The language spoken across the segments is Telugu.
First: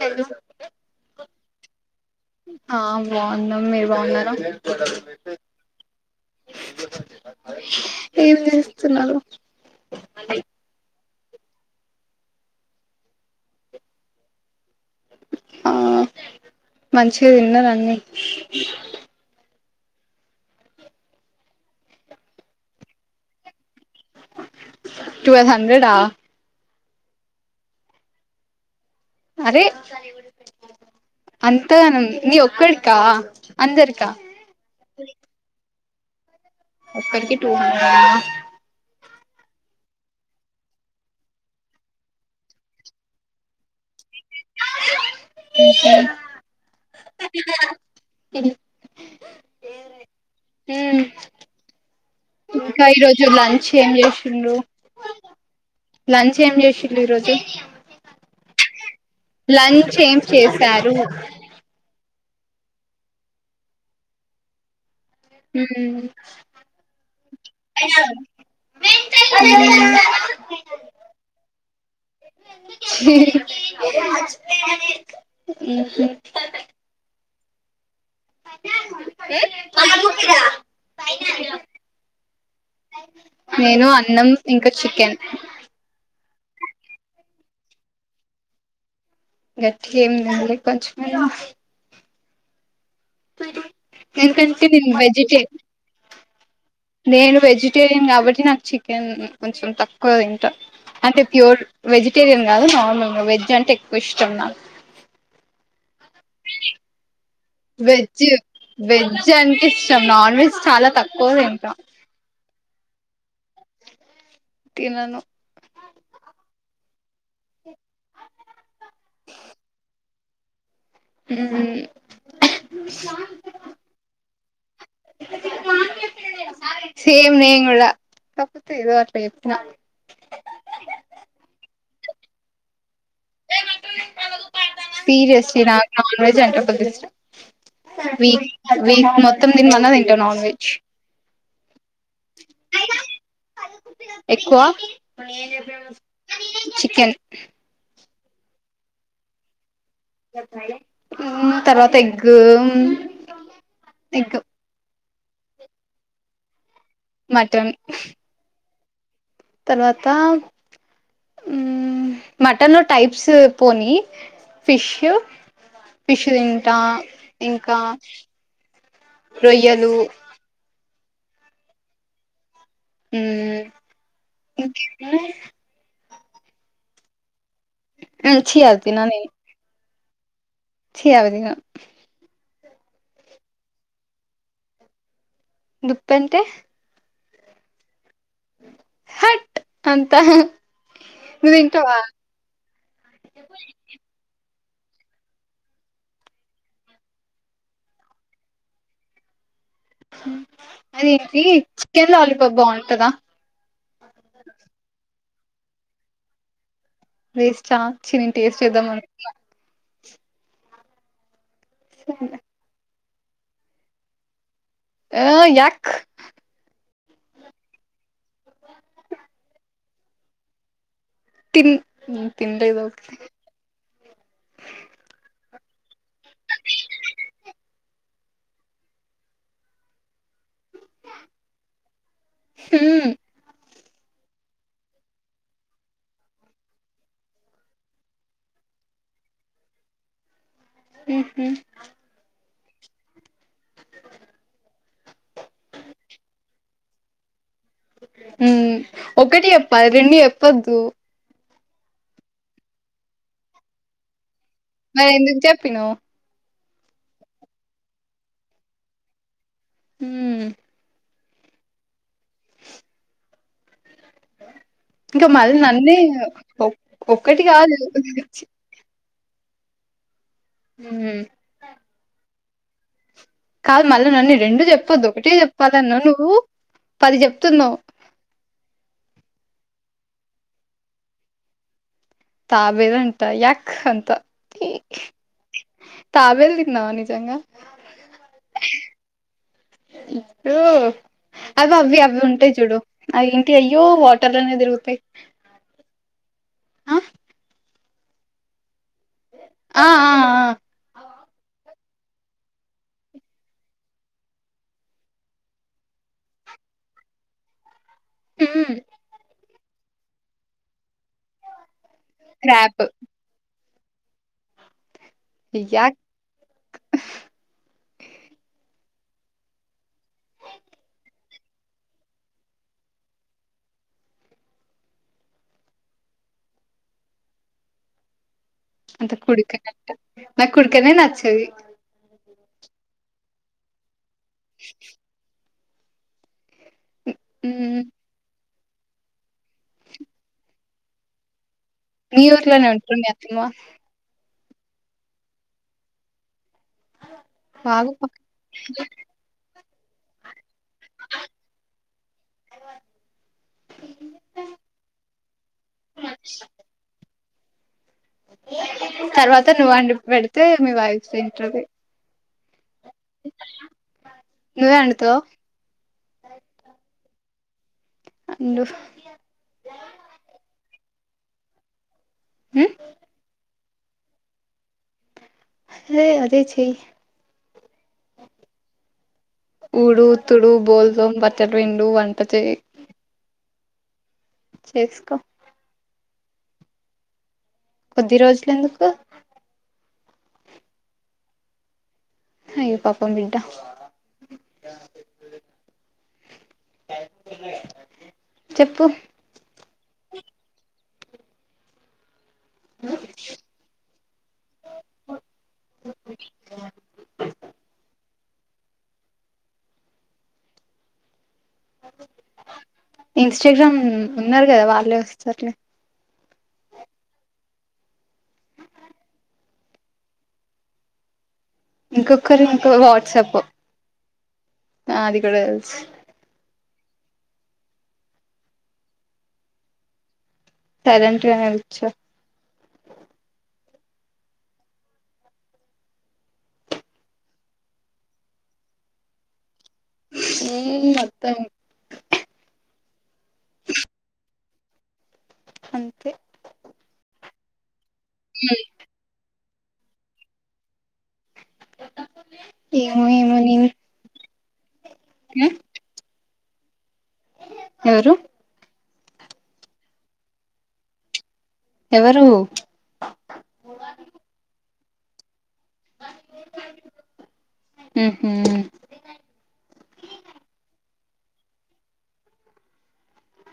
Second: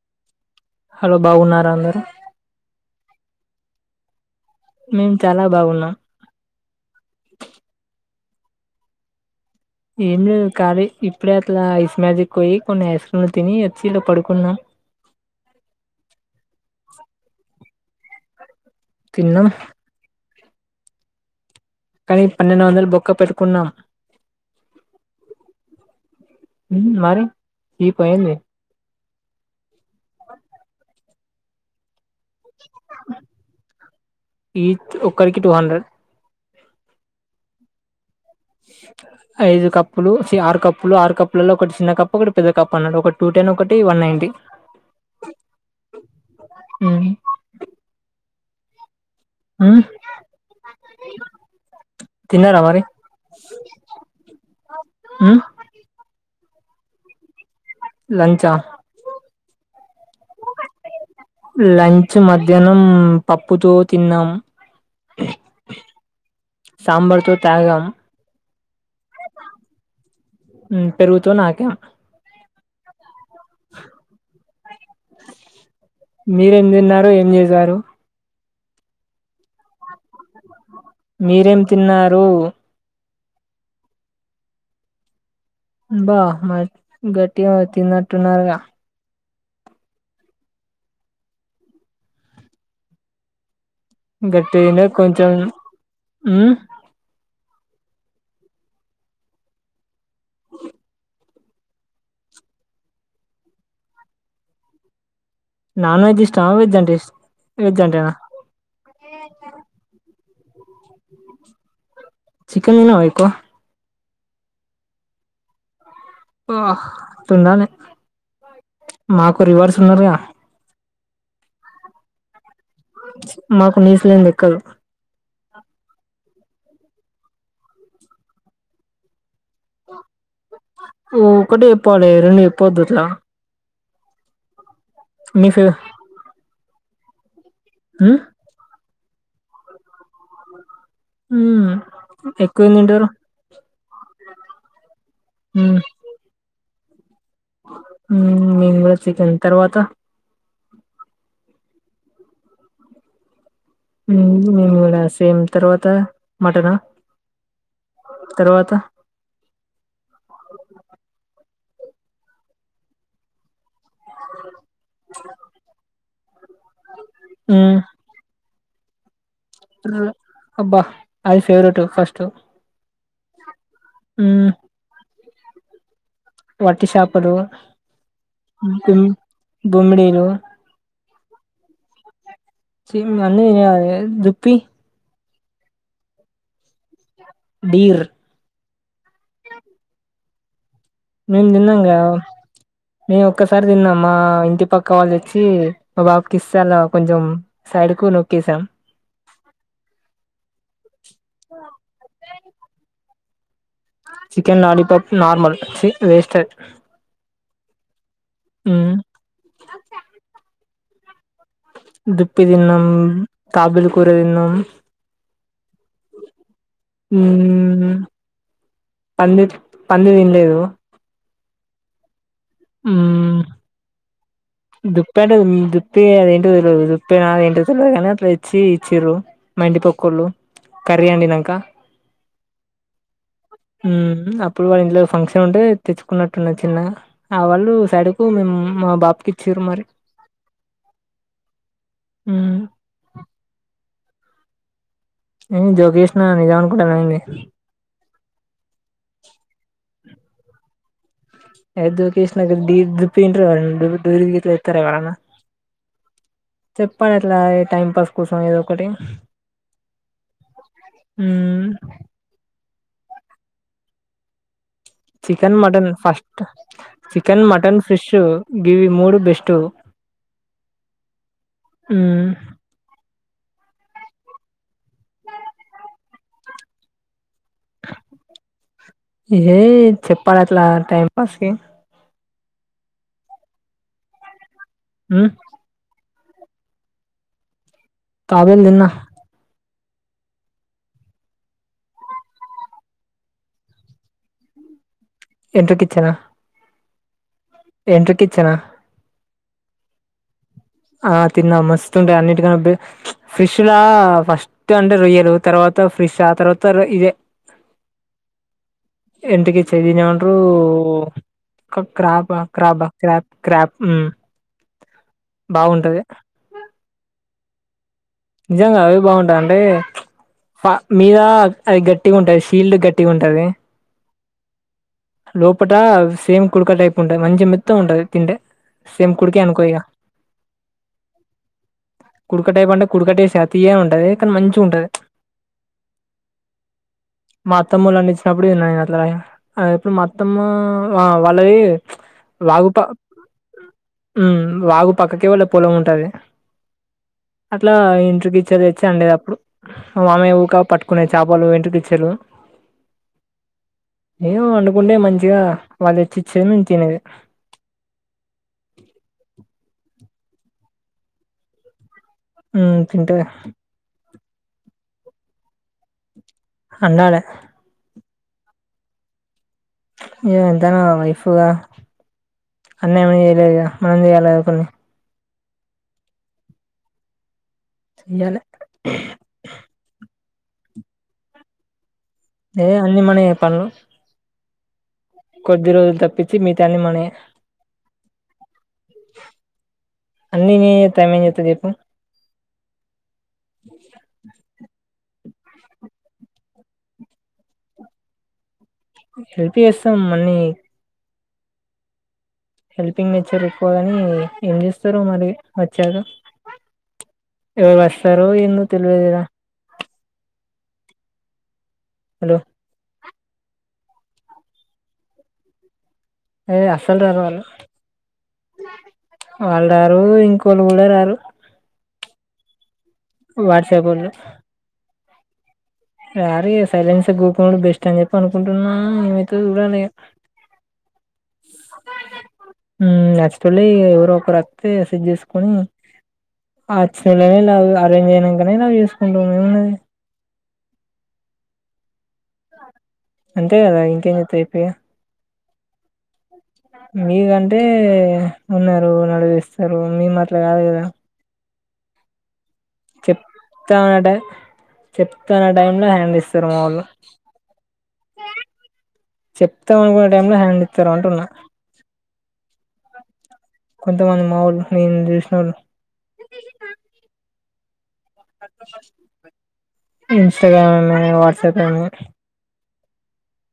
హలో హలో బాగున్నారా అందరూ ఆ బాగున్నమ్ మీరు బాగున్నార మేం చాలా బాగున్నమ్ ఏం చేస్తున్నారు ఏం లేదు కాలి ఇప్పుడే అట్లా ఐస్ మ్యాజిక్ పోయి కొన్ని ఐస్ క్రీమ్లు తిని వచ్చి ఇట్లా పడుకున్నా ఆ మంచిగా తిన్నర అన్నీ తిన్నాం కానీ పన్నెండు వందలు బొక్క పెట్టుకున్నా ట్వెల్వ్ హండ్రెడ్ ఆ ఉం మరి చీపా ఏంది అరే అంతగనం నీ ఒక్కడికా అందరికా ఈ ఒక్కరికి టూ హండ్రెడ్ ఒక్కడికి టూ హండ్రెడ్ ఐదు కప్పులు చి ఆరు కప్పులు ఆరు కప్పులలో ఒకటి చిన్న కప్పు ఒకటి పెద్ద కప్పు అన్నాడు ఒక టూ ఒకటి వన్ నైన్ టీ ఆ ఉమ్ ఇంకా ఈ రోజు లంచ్ ఏం చేసిండ్రు ఉమ్, లంచ్ చ్ ఏం చేసిరు ఇ రోజు లంచా లంచ్ ఏం చేశారు లంచ్ మధ్యాహ్నం పప్పుతో తిన్నాం ఉమ్ సాంబార్ తో తాగం ఉం పెరుగుతో నాకా అ మీరేం తిన్నారు ఏం చేసారు మీరేం తిన్నారు నేను అన్నం ఇంకా చికెన్ అబ్బా మా గట్టి తినట్టు ఉన్నారుగా గట్టిగా ఏం తినలే కొంచమే ఎందుకంటె గట్టిగానే నేను కొంచెం వెజిటే ఉమ్ నేను వెజి వేజిటేరియన్ కాబట్టి నాకు చికెన్ కొంచెం తక్కువ తింట అంటే ప్యూర్ వెజిటేరియన్ కాదు నార్మల్ గా వెజ్ అంటే ఎక్కువ ఇష్టం నాకు నాన్ వెజ్ ఇష్టం వెజ్ అంటే ఇష్ట వెజ్ అంటేనా వెజ్ అంటే ఇష్టం నాన్ వెజ్ చాలా తక్కువ తింటా చికెన్ తినవా ఎక్కువ తినను [unintelligible] తండి మాకు రివర్స్ ఉన్నారుగా ఉం మాకు నీసు లేనిది ఎక్కదు సేమ్ నేను కూడా కాకపోతే ఏదో అట్లా చెప్తా ఓ ఒక్కటే చెప్పలి రెండు చెప్పొద్దు అట్లా మీ సీరియస్లీ ఫే నాకు నాన్ వెజ్ [unintelligible] ఉమ్ వీక్ వీక్ మొత్తం దీని అన్నది ఏంటో నాన్ వెజ్ ఉ ఎక్కువేం తింటారు ఎక్కువ చికెన్ మేం కూడ చికెన్ తర్వాత తర్వాత ఎగ్గు నేను కూడ సేమ్ తర్వాత మటన మటన్ తర్వాత మటను టైప్స్ పోని ఫిష్ ఫిష్ తింట ఇంకా రొయ్యలు అబ్బ అది ఫేవరెట్ ఫస్ట్ హ్మ్ [unintelligible] వట్టి షాపలు చి అవి తినను నేను గుమడీలు చీ ఆవిదిన [unintelligible] దుప్పి దుప్పంటే డీర్ హట్ అంత మేము తిన్నాంగా మేము ఒక్కసారి తిన్నామ ఇంటి పక్క వాల్లోచ్చి మా బాబుకి ఇస్త అల కొంచెం సైడ్ కు నొక్కేసాం అదిఏంది చికెన్ లాలీపాప్ బాగుంటద chicken lollipop normal waste waste చి టేస్ట్ చేధం [unintelligible] దుప్పి తిన్నాం తాబెల్ కూర తిన్నాం ఒ యాక్ పంది పంది తిన్లేదు తిన్ [unintelligible] దుప్ప అంటే దుప్పి అదేంటి తెలిదు దుప్పే నాద ఏంట తెలిదు కానీ అ వచ్చి ఇచ్చీరు మా ఇంటి పొక్కొల్లు వాళ్ళు కర్రీ అండినాక హ్మ్ అప్పుడు వాళ్ళ ఇంట్లో ఫంక్షన్ ఉంటే తెచ్చుకున్నట్టున్న చిన్న ఆ వాళ్ళు సైడ్కు [unintelligible] మా బాబుకి ఇచ్చిరు మరి ఉ హూ ఉ [unintelligible] నిజం అనుకుంట ఎంది ఉ ఒకటి ఎప్ప రెండు చె ప్పద్దు [unintelligible] మరి ఎందుకు చెప్పినవ్ చెప్పండి అట్లా టైం పాస్ కోసం ఏదో ఒకటి హు హూ ఆ చికెన్ మటన్ ఫస్ట్ ఒక్కటి చికెన్ కాదు మటన్ ఫిష్ గివి మూడు బెస్టు మ్ మ్ కాదు మళ్ళీ నన్ను రెండు చెప్పొద్దు ఒకటే చెప్పాలన్నావ్ నువ్వు పది చెప్తున్నావు ఏ చెప్పాలట్లా టైం పాస్ కి తాబేలంట యాక్ అంత మ్ తాబెల్ తిన్నావా నిజంగా తాబేలు తిన్నా ఎప్పుడు అవి అవ్వి అవి ఉంటాయి్ చూడు అవి ఏంటి అయ్యో వాటర్లనే తిరుగుతాయి ఎండ్రికిచ్చనా ఆ ఎండ్రికిచ్చన ఆ ఆ ఆ ఆ తిన్నా మస్తుంటాయి అన్నింటికన్నా ఫ్రిష్ లా ఫస్ట్ అంటే రొయ్యలు తర్వా త ఫ్ర్రిష్ ఆ తర్వాత ఇదే మ్ చ్ దిన్నేమంట్రూ క్ crab crab crab crab crab మ్ యాక్ బాగుంటది నిజంగా అవ్ బాగుంటాయి అంటే ఫ మీద అది గట్టిగా ఉంటది షీల్డ్ గట్టిగా ఉంటది లోపట సేమ్ కుడుక టైప్ ఉంటది మంచిగ మెత్తగ ఉంటది తింటే అంత సేమ్ కుడికే అనుకో ఇగ కుడుకన్నట్టు నాకు కుడుకనే నచ్చది కుడుకటైప్ అంటే కుడుకటెస్ కాదు తియ్యగానే ఉంటది కానీ మంచిగుంటది హ్మ్ మత్తమ్ములున్నిచ్చినప్పుడు తిన్న నీను అట్లనయి అప్పుడు మత్తమ్మ ఆ వాళ్ళది మీ ఊర్లోనే ఉంటుండే అత్తమ్మ మ్ వాగు పక్కకే వాళ్ళ పొలం ఉంటది అట్లా వాగు పక్కన ఎండ్రికిచ్చా తెచ్చి అండేది అప్పుడు మా మామయ్య ఉకప్ పట్టుకునే చేపలు ఎండ్రికిచ్చలు ఎం వండుకుంటే మంచిగా వాళ్ళు తెచ్చి ఇచ్చేది మీము తినేది తర్వాత నువ్వు అండి పెడితే మీ వైఫ్ తింటది ఉమ్ తింటే నువ్వే వండుతావా అండలే అండు ఇగ ఎంతైనా వైఫ్గా హ్మ్ అన్ని ఆమెనే చేయలేదుగా మనం చేయాలి కద కొన్ని యి అదే చెయ్ చెయ్యాలె ఊడు తుడు బోళ్ళు తొమ్ బట్టలు పిండు వం ఏ అన్నిీ మనయే పనులు చెక్స్కో కొద్ది రోజులు తప్పించి మీగతయ్యన్ని మనయే కొద్ది రోజులు ఎందుకు అన్ని నినే చేత్తె ఆమె ఎం చేత్తది చెప్పు అయ్యే పాపం బిడ్డ చెప్పు హెల్ప్ చేస్తాం మన్నీ హెల్పింగ్ నేచర్ ఎక్కువగాని ఏం చేస్తారు మరి వచ్చాక ఇవ వస్తారో ఏందో తెలివది హలో ఇంస్టాగ్రామ్ ఉన్నారు కదా వాళ్ళే వస్తర్ లే ఏ అసలు రారు వాళ్ళు వాళ్ళు రారు ఇంకొల్లు కూడా రారు ఇంకొకరు ఇంకా వ వాట్సాప్ వొళ్ళు అది కూడా తెసి రారు ఇగ సైలెన్స్ గుకునుడు బెస్ట్ అని చెప్పి అనుకుంటున్నా ఏమైతదొ చూడాలి ఇగ సైలెంట్ గానే కూర్చో మళ్ళీ ఎవరో ఒకరు వస్త సెట్ చేసుకొని అస్సలే లవ్ అరేంజ్ అయినంకనే లవ్ చేసుకుంటాం ఏమున్నది ఎయ్ మొత్తం అంతే కదా ఇంకేం చెతా చెప్పు ఇగ అంతే మీ రంటే ఉన్నారు నడువిస్తారు మీ మాట్లా కాదు కదా ఏమో ఏమో నేను చెప్తా అనే టైం చెప్తాన్న టైము లో హ్యాండ్ ఇస్తారు మా వాళ్ళు ఎవరు చెప్తాం అనుకునే టైం లో హ్యాండ్ ఇస్తారు అంటున్నా ఎవరు కొంతమంది మా వాళ్ళు నేను చూసినోళ్ళు అ ఇన్స్టాగ్రామ్ని వాట్సాప్ అని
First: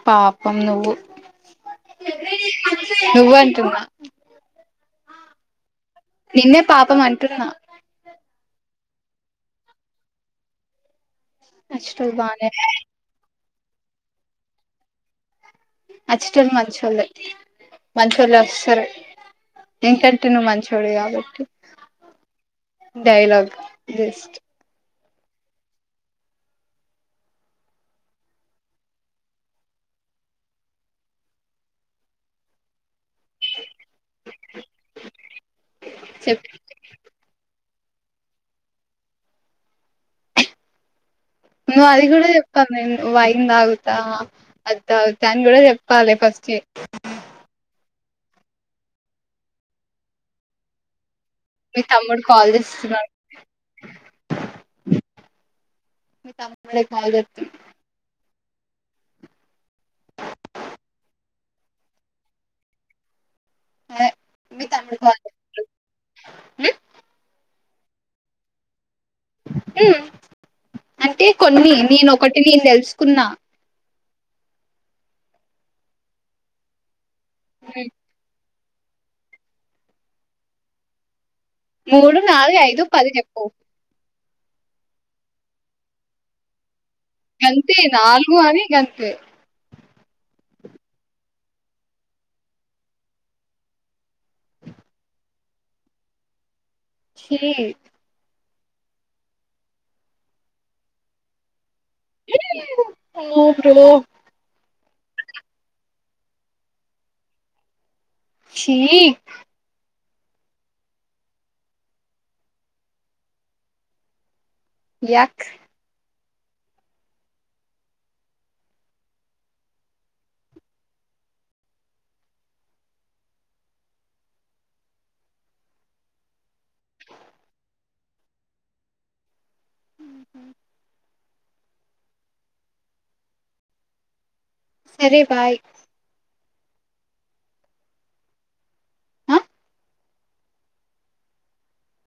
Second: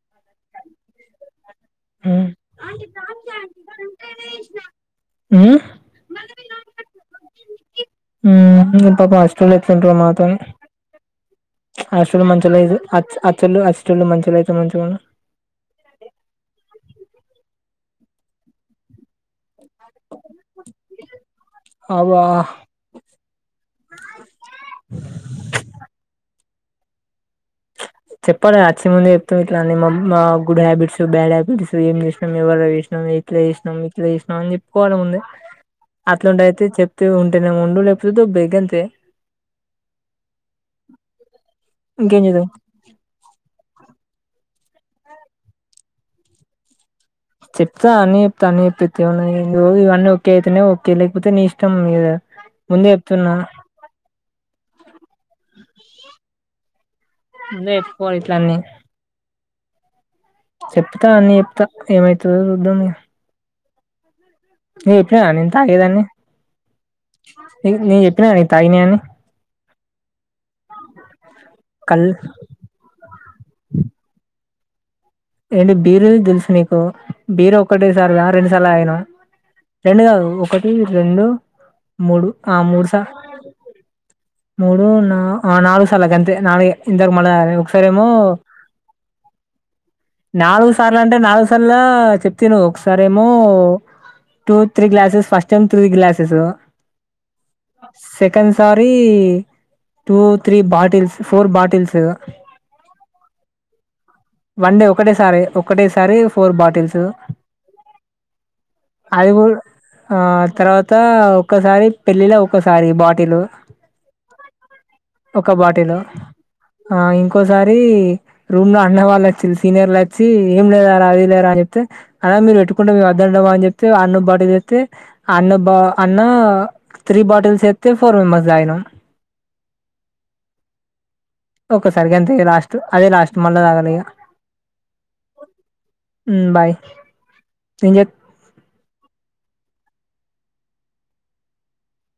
పాపం నువ్వు నువ్వు అంటున్న నిన్నే పాపం అంటున్న ఉమ్ పాపం హాస్టల్లో ఎట్లుంటన్నో మాతోని అచ్చటోళ్ళు హాస్టల్ బానే మంచిగా లేదు అచ్చటోళ్ళు మంచోలయితే మంచిగుండు అచ్చటోళ్ళు మంచోళ్లే మంచి వాళ్ళు వస్తారు ఏంకంటే నువ్వు మంచోడు కాబట్టి అబ్బా డైలాగ్ బెస్ట్ చెప్పాల వచ్చే ముందే చెప్తాం ఇట్లా అన్నీ మా గుడ్ హ్యాబట్స్ బ్యాడ్ హ్యాబట్స్ ఏం చేసినాం ఎవరి చేసినాం ఇట్లా చేసినాం ఇట్లా చేసినాం అని చెప్పుకోవాలిముందే అట్లాంటది చెప్ అయితే చెప్తే ఉంటేనే ఉండు లేకపోతే దొబ్బెయ్ అంతే నువు అది ఇంకేం కూడా చేద్దాం ఐ మీన్ వైన్ తాగుతా అది తాగుతా అని కూడా చెప్పాలి ఫస్ట్ చెప్తా అన్ని చెప్తా అని చెప్పతేన్నా ఇవన్నీ ఒకే అయితేనే ఒకే పోతే నీ ఇష్టం మీ మీద తమ్ముడు కాల్ ముందే చేస్తున్నాడు చెప్తున్నా మీ తమ్ముడే కాల్ చేస్తుండు అనీ చెప్తా అన్నీ చెప్తా ఏమైతుందో చూద్దాం మీగ హ్ నేను చెప్పినా నేను తాగేదాన్ని నీకు నేను చెప్పినా నీను తాగిన అని ఉమ్ అంటే కొన్ని కల్ నేను ఒకటి నేను తెలుసుకున్నా ఏంటి బీరు దెల్సు నీకు బీరు ఒక్కటే సారి రెండు సార్ సార్లు తాగినవా రెండు కాదు ఒకటి, రెండు మూడు ఆ నాలుగు ఐదు మూడుసా పది చెప్పు మూడు నా నాలుగు ఆ సార్లు తాగా నాలుగే ఇంతక్ మళ్ళా గంతే ఒకసారేమో నాలుగు అని గంతే నాలుగు సార్లు అంటే నాలుగు సార్లు చెప్తిను ఒకసారేమో two three glasses first time three glasses ఛీ సెకండ్ సారి two three bottles four bottles ఓ ప్రభూ వన్ డే ఒకటే సారి ఒకటేసారి ఫోర్ బాటిల్స్ ఛీ అది కూడా ఆ తర్వాత ఒక్కసారి పెళ్ళిలో ఒక్కసారి బాటిలు యాక్ ఒక బాటిలో ఆ ఇంకోసారి రూమ్ లో అన్న వాళ్ళ సీనియర్లు వచ్చి ఏం లేదారా అ అది లేరా అని చెప్తే అన్నా మీరు పెట్టుకుంటే మేమద్దంటామా అని చెప్తే ఆ అన్న బాట్ ఐతే అన్న బా అన్న త్రీ బాటిల్స్ ఎత్తే ఫోర్ మెంబర్స్ తాగినం ఒక్కసారికి అంతే లాస్ట్ అదే లాస్ట్ మళ్ళా తాగలే ఇగ సరే బాయ్ ఉమ్ బాయ్ ఏం చెప్ ఆ